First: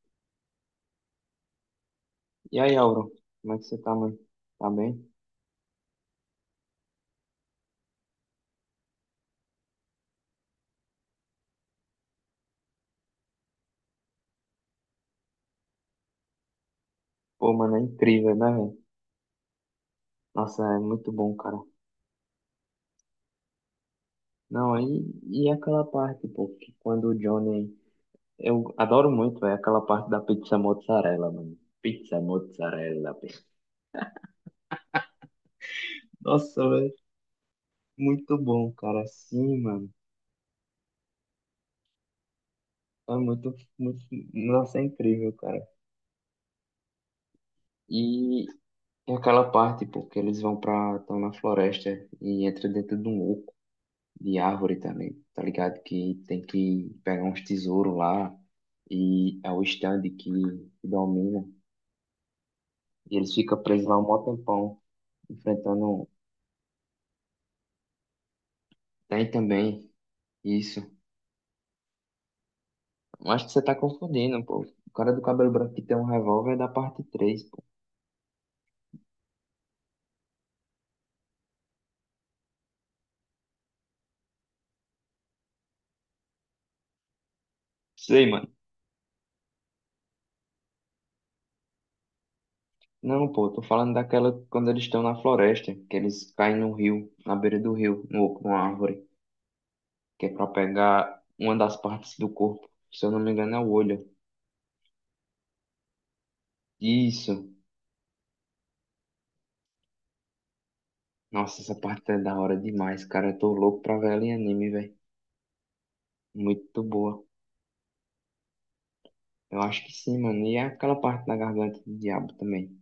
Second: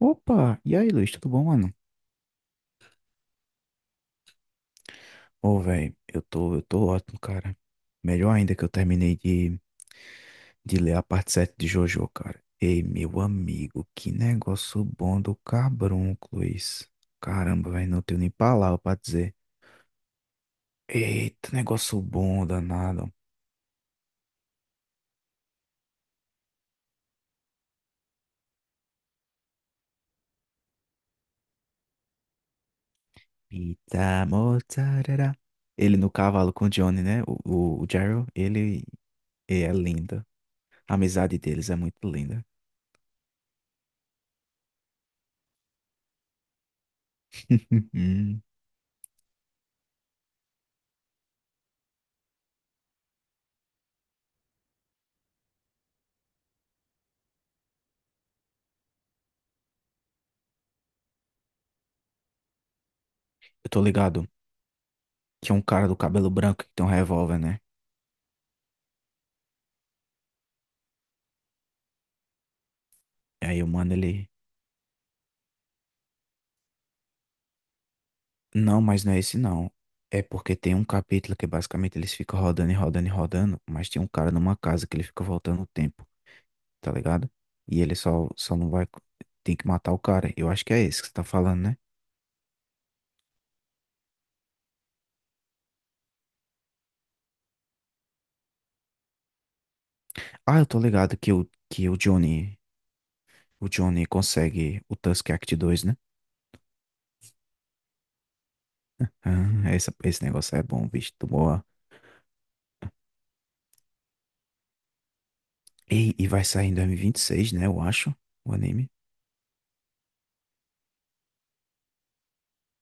Opa! E aí, Luiz, tudo bom, mano? E aí, Auro, como é que você tá, mano? Tá bem? Ô, velho, eu tô ótimo, cara. Melhor ainda que eu terminei de ler a parte 7 de Jojo, cara. Ei, meu amigo, que negócio bom do cabrunco, Luiz. Pô, Caramba, mano, é velho, não tenho nem incrível, né, velho? palavra pra dizer. Nossa, é muito bom, Eita, cara. negócio bom, danado. Não, aí, e aquela parte, pô, que quando o Johnny. Eu adoro muito, velho, aquela parte da pizza mozzarella, mano. Pizza mozzarella, pô. Pita mozzarella. Ele no cavalo com Nossa, o velho, Johnny, né? O Gerald, muito bom, ele cara. Sim, é mano. lindo. A amizade deles é muito linda. É muito, muito. Nossa, é incrível, cara. E, aquela parte, pô, que eles vão pra. Estão na floresta e entra dentro de um oco. De árvore também, tá ligado? Que tem que pegar uns tesouros lá e é o stand que domina. E eles ficam Eu tô presos lá um mó ligado. tempão, Tinha um cara do enfrentando. cabelo branco que tem um revólver, né? Tem também isso. Eu acho E que você aí o tá mano, ele. confundindo, pô. O cara do cabelo branco que tem um revólver é da parte três, pô. Não, mas não é esse não. É porque tem um capítulo que basicamente eles ficam rodando e rodando e rodando, mas tem um cara numa casa que ele fica voltando o tempo, tá ligado? E ele Sei, mano. só não vai. Tem que matar o cara. Eu acho que é esse que você tá falando, né? Não, pô, tô falando daquela quando eles estão na floresta, que eles caem no rio, na beira do rio, no, numa árvore, que é pra Ah, eu tô ligado pegar que uma das que o partes do Johnny. corpo. Se eu não me engano, é o O Johnny olho. consegue o Tusk Act 2, né? Isso. Esse negócio é bom, bicho. Tô Nossa, boa. essa parte é da hora demais, cara. Eu tô louco pra ver ela em anime, velho. Ei, e vai sair em Muito boa. 2026, né? Eu acho. O anime. Eu acho que sim, mano. E é aquela parte da garganta do diabo também.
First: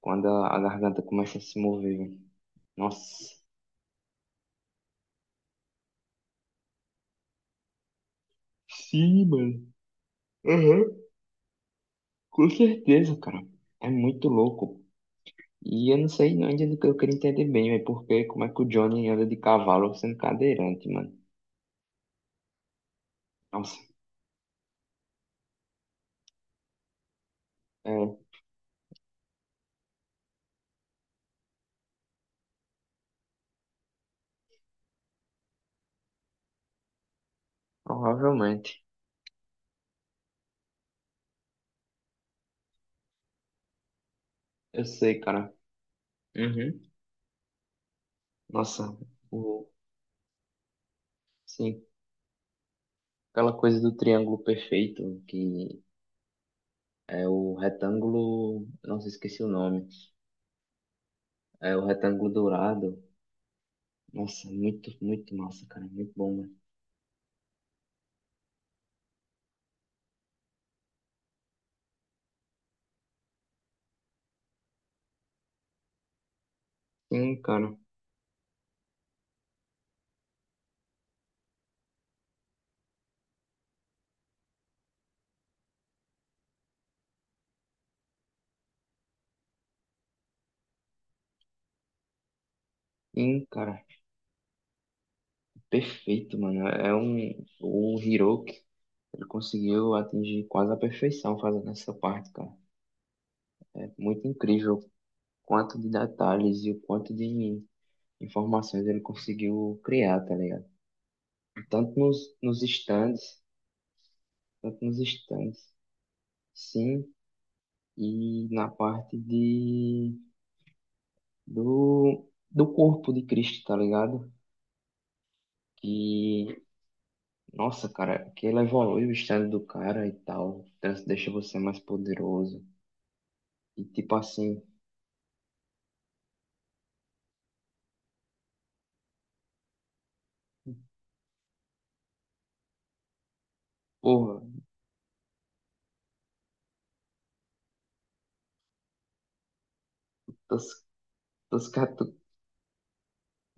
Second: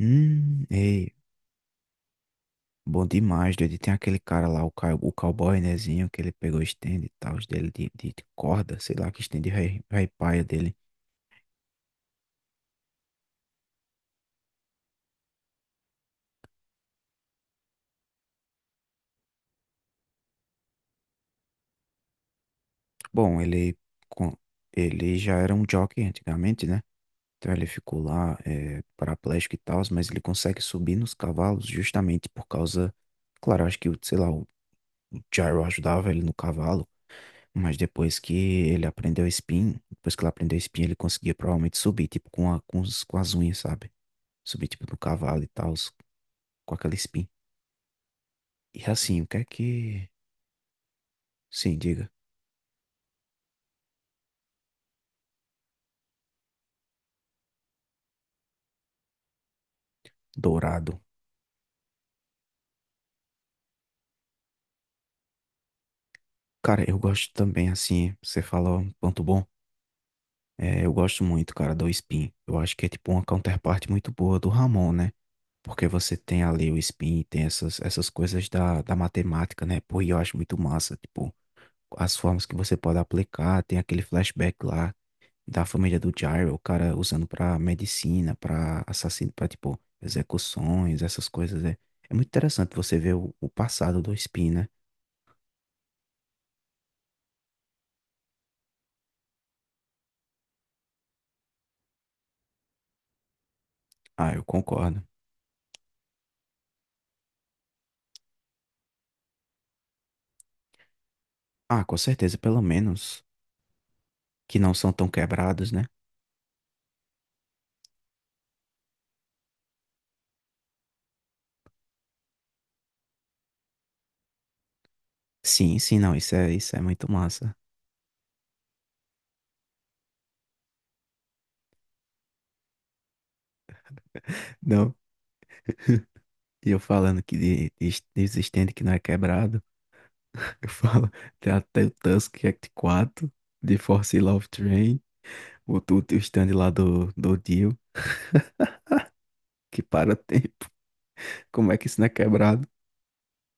Quando a garganta Ei. começa a se mover, velho. Bom Nossa. demais, doido. E tem aquele cara lá, o cowboy, nézinho, que ele pegou o stand e tal, os dele de corda, sei lá, que Sim, stand mano. Rei paia dele. Aham. Com certeza, cara. É muito louco. E eu não sei não, que eu queria entender bem, velho. Porque como é que o Johnny anda de cavalo sendo cadeirante, mano? Bom, Nossa. com- ele já era um jockey antigamente, né? Então ele É, ficou lá paraplégico e tal, mas ele consegue subir nos cavalos justamente por causa. Claro, sei lá, o gyro ajudava ele no cavalo, mas depois que provavelmente. ele aprendeu spin, depois que ele aprendeu spin, ele conseguia provavelmente subir, tipo, com as unhas, sabe? Subir Eu tipo no sei, cavalo e cara. tal. Com Uhum. aquela espinha. E Nossa. assim, o que é O... que. Sim, Sim. diga. Aquela coisa do triângulo perfeito, que é o retângulo. Nossa, esqueci o nome. Dourado. É o retângulo dourado. Nossa, muito, muito massa, cara. Muito bom, mano. Cara, eu gosto também, assim, você fala um ponto bom. É, eu gosto muito, cara, do Spin. Eu acho que é tipo uma counterparte muito boa do Ramon, né? Porque você tem ali o Spin, Sim, tem cara. essas, da matemática, né? Pô, e eu acho muito massa, tipo, as formas que você pode aplicar, tem aquele flashback lá da família do Gyro, o cara usando pra medicina, pra assassino, pra tipo execuções, essas coisas. É, é muito interessante você ver Sim, o cara. passado do Spin, né? Perfeito, mano. É um. O Hiroki, ele conseguiu atingir quase a perfeição fazendo essa parte, cara. É muito Ah, eu incrível o concordo. quanto de detalhes e o quanto de informações ele conseguiu criar, tá ligado? Ah, com Tanto nos, certeza, nos pelo menos stands, que não tanto são nos tão stands. quebrados, né? Sim, e na parte de do, do corpo de Cristo, tá ligado? Sim, sim, não, Que, isso é muito massa. nossa, cara, que ela evolui o estado do cara e tal, deixa você mais poderoso. E tipo assim, Não, e eu falando de stand que não é quebrado, eu falo, tem até o Tusk Act 4, de Force porra, Love Train, o, o, o stand lá do Dio, que para tempo. Tos- Como é que isso não é Toscato, quebrado?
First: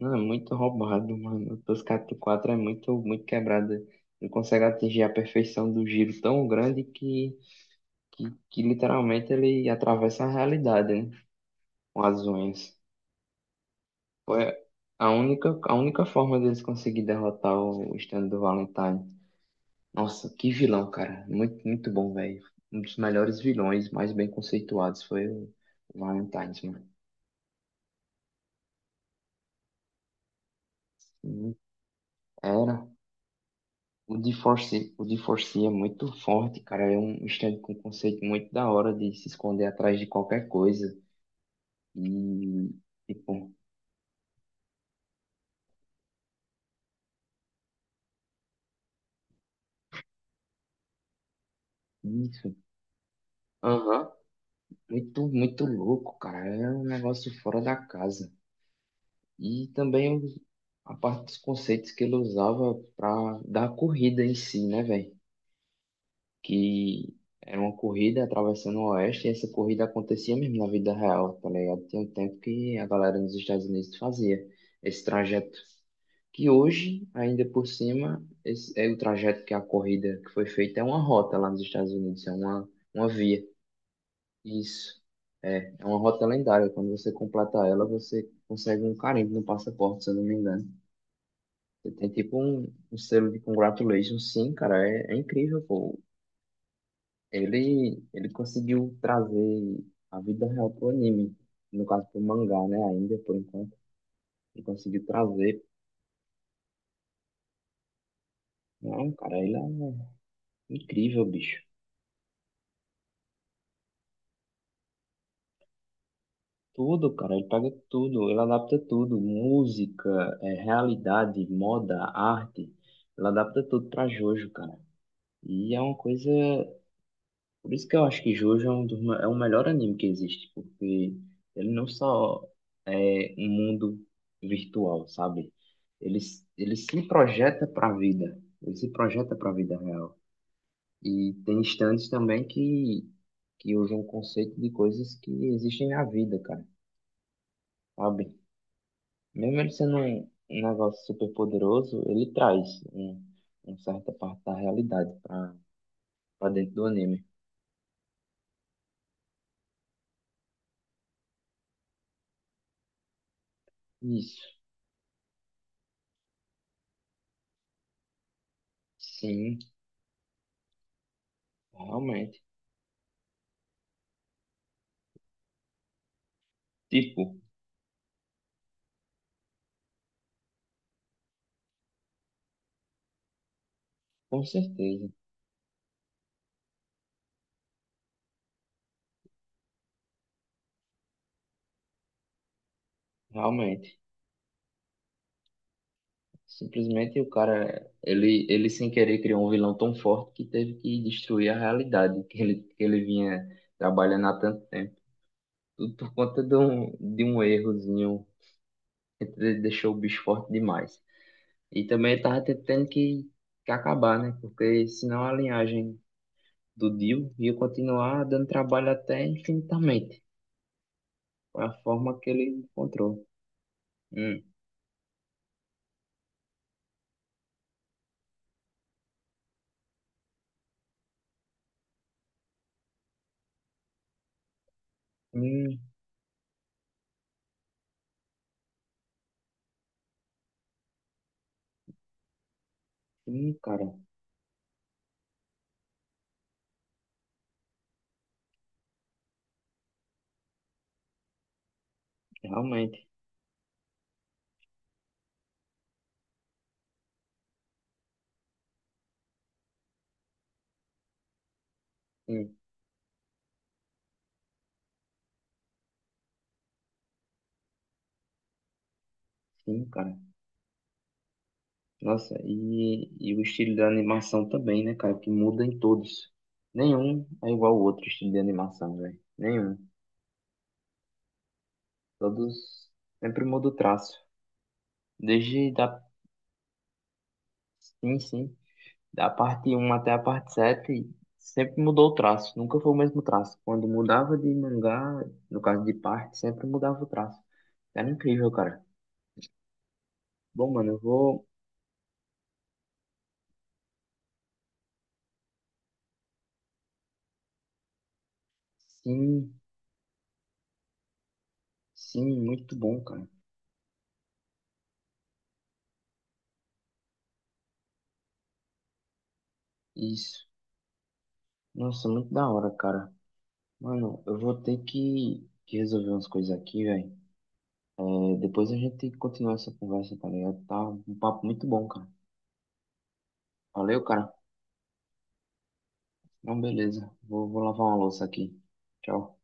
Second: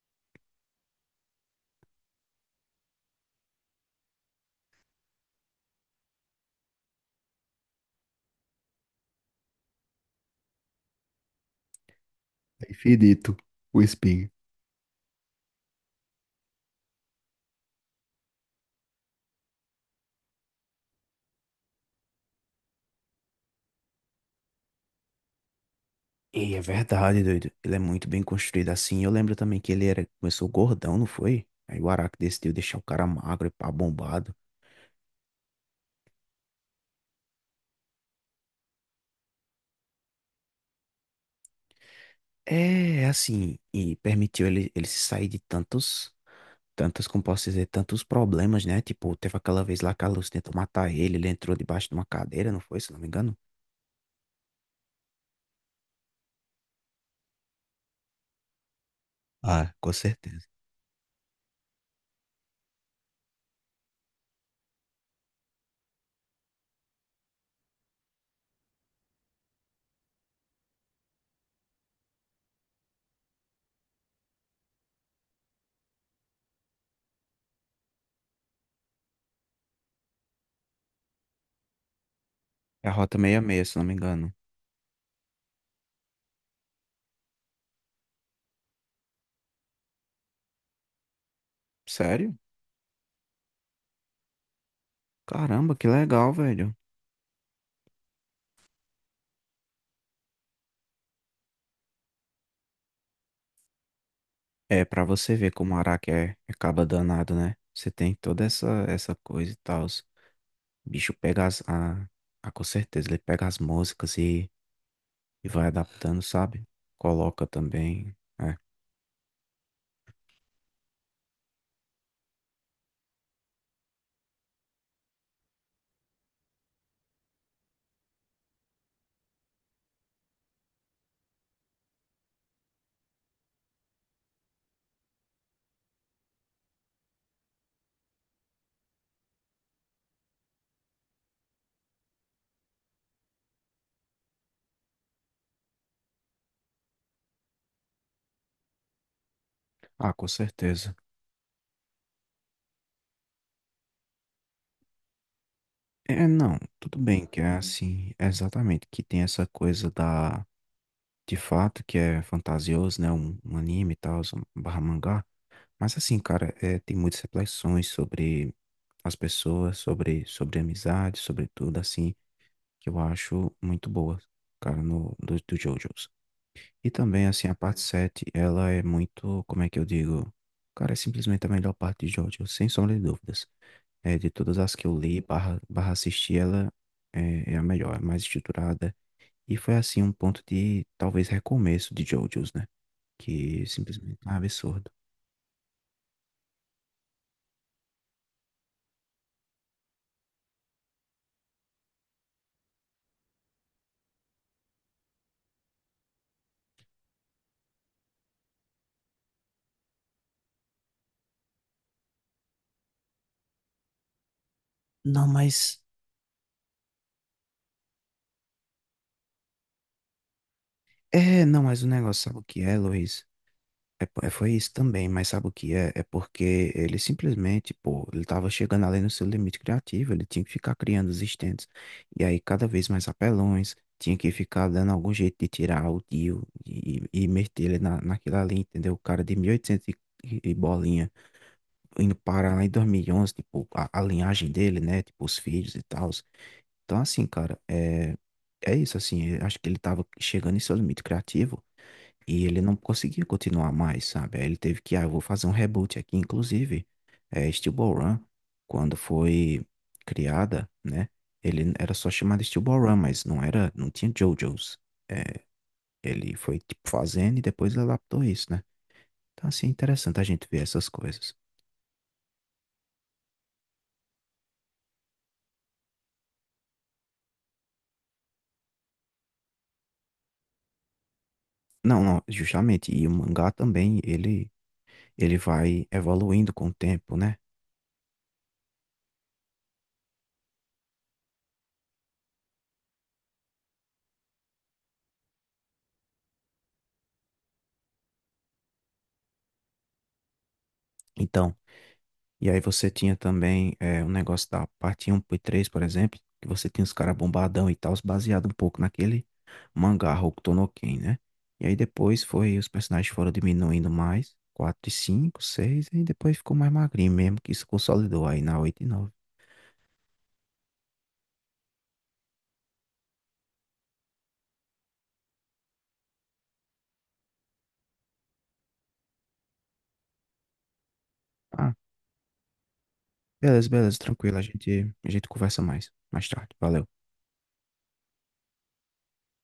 não, é muito roubado, mano. Toscato 4 é muito, muito quebrada. Não consegue atingir a perfeição do giro tão grande que, que literalmente ele atravessa a realidade, né? Com as É unhas. infinito o espinho. Foi a única forma deles conseguir derrotar o stand do Valentine. Nossa, que vilão, cara. Muito, muito bom, velho. Um dos melhores vilões, mais bem conceituados, foi o E é Valentine, mano. verdade, doido. Ele é muito bem construído assim. Eu lembro também que ele era, começou gordão, não foi? Hum. Aí o Araki decidiu deixar o Era. cara magro e pá, O bombado. D4C, o D4C é muito forte, cara. É um stand com um conceito muito da hora de se esconder atrás de qualquer coisa. E, É, é tipo, assim, e permitiu ele se sair de tantos, tantos, como posso dizer, tantos problemas, né? Tipo, teve aquela vez lá que a Lucy tentou matar ele, ele entrou debaixo de uma cadeira, isso. não foi? Se não me engano. Aham. Muito, muito louco, cara. É um negócio fora da casa. E Ah, com também certeza. a parte dos conceitos que ele usava para dar a corrida em si, né, velho? Que era uma corrida atravessando o Oeste e essa corrida acontecia mesmo na vida real, tá ligado? Tem um tempo que a galera nos Estados Unidos fazia esse trajeto. Que hoje, ainda por cima, esse é o trajeto que a corrida que foi feita é uma rota lá nos Estados Unidos, é É a uma Rota via. 66, se não me engano. Isso. É, é uma rota lendária. Quando você completa ela, você consegue um carimbo no passaporte, se eu não me engano. Você tem Sério? tipo um, um selo de congratulations, sim, cara, é, é incrível, Caramba, que pô. legal, velho. Ele conseguiu trazer a vida real pro anime, no caso pro mangá, né, ainda, por enquanto. Ele É, pra conseguiu você ver trazer. como o Araki é caba danado, né? Você tem toda essa, Não, essa cara, coisa ele e tal. O é bicho incrível, pega bicho. as. Com certeza, ele pega as músicas e vai adaptando, sabe? Tudo, cara, ele Coloca pega também. tudo, ele É. adapta tudo, música, é, realidade, moda, arte, ele adapta tudo pra Jojo, cara. E é uma coisa. Por isso que eu acho que Jojo é um dos, é o melhor anime que existe, porque ele não só é um mundo virtual, sabe? Ele, ele se projeta para a vida, ele se projeta para a vida real. E tem instantes também que usam o conceito de coisas que existem na vida, cara, sabe? Mesmo ele sendo Ah, um, com um certeza. negócio super poderoso, ele traz um, uma certa parte da realidade para É, não, dentro do tudo anime. bem que é assim, é exatamente, que tem essa coisa da. De fato, que é fantasioso, né? Um anime e tal, Isso, um barra mangá. Mas assim, cara, é, tem muitas reflexões sobre as sim, pessoas, sobre amizade, sobre tudo, assim. realmente. Que eu acho muito boa, cara, no, do, do JoJo's. E também, Tipo, assim, a parte 7, ela é muito, como é que eu digo? Cara, é simplesmente a melhor parte de JoJo, sem sombra de dúvidas. É, de com todas as que eu certeza, li, barra assisti, ela é a melhor, é mais estruturada. E foi, assim, um ponto de, talvez, recomeço de JoJo's, né? Que realmente. simplesmente é um absurdo. Simplesmente o cara, ele sem querer criou um vilão tão forte que teve que destruir a realidade que ele vinha trabalhando há tanto tempo. Tudo por conta de um errozinho que deixou o bicho forte demais. E também ele tava tendo que acabar, né? Porque senão Não, a mas... linhagem do Dio ia continuar dando trabalho até infinitamente. É, Foi não, a mas o forma negócio, que sabe o ele que é, encontrou. Luiz? Hum, Foi isso também, mas sabe o que é? É porque ele simplesmente, pô, ele tava chegando além do seu limite criativo, ele tinha que ficar criando os stands. E aí, cada vez mais apelões, tinha que ficar dando algum jeito de hum, tirar o tio e meter ele naquilo ali, entendeu? O cara de mil e, oitocentos e bolinha, indo parar lá em 2011 tipo, cara, a linhagem dele, né? Tipo, os filhos e tal. Então, assim, cara, é, é isso, assim, eu acho que ele tava chegando em seu limite criativo. E ele não realmente. conseguia continuar mais, sabe? Aí ele teve que, ah, eu vou fazer um reboot aqui. Inclusive, é, Steel Ball Run, quando foi criada, né? Ele era só chamado Hum, Steel Ball Run, mas não era, não tinha JoJo's. É, ele foi, tipo, fazendo e depois adaptou isso, né? Então, assim, é sim, cara. interessante a gente ver essas coisas. Nossa, e o estilo da animação também, né, cara? Que muda em todos. Nenhum é igual ao outro estilo de animação, velho. Nenhum. Não, não, Todos justamente. E o sempre mangá muda o também, traço. ele Desde vai da, evoluindo com o tempo, né? sim, sim, da parte um até a parte 7 sempre mudou o traço. Nunca foi o mesmo traço. Quando mudava de mangá, no caso de parte, sempre mudava o traço. Era incrível, cara. Bom, mano, eu vou. Então, e aí você tinha também é, um negócio da parte 1 e 3, por exemplo, que você tinha os caras bombadão e tal, baseado um pouco naquele Sim, mangá Hokuto no Ken, né? E aí depois sim, foi, os muito bom, personagens cara. foram diminuindo mais, 4 e 5, 6, e depois ficou mais magrinho mesmo, que isso consolidou aí na 8 e 9. Isso. Nossa, muito da hora, cara. Mano, eu vou ter que, resolver umas coisas aqui, velho. É, depois a gente continua essa conversa, tá ligado? Tá um papo muito Ah, bom, cara. beleza, beleza, Valeu, cara. tranquilo, a gente conversa mais, mais tarde, Então, valeu. beleza. Vou lavar uma louça aqui. Tchau.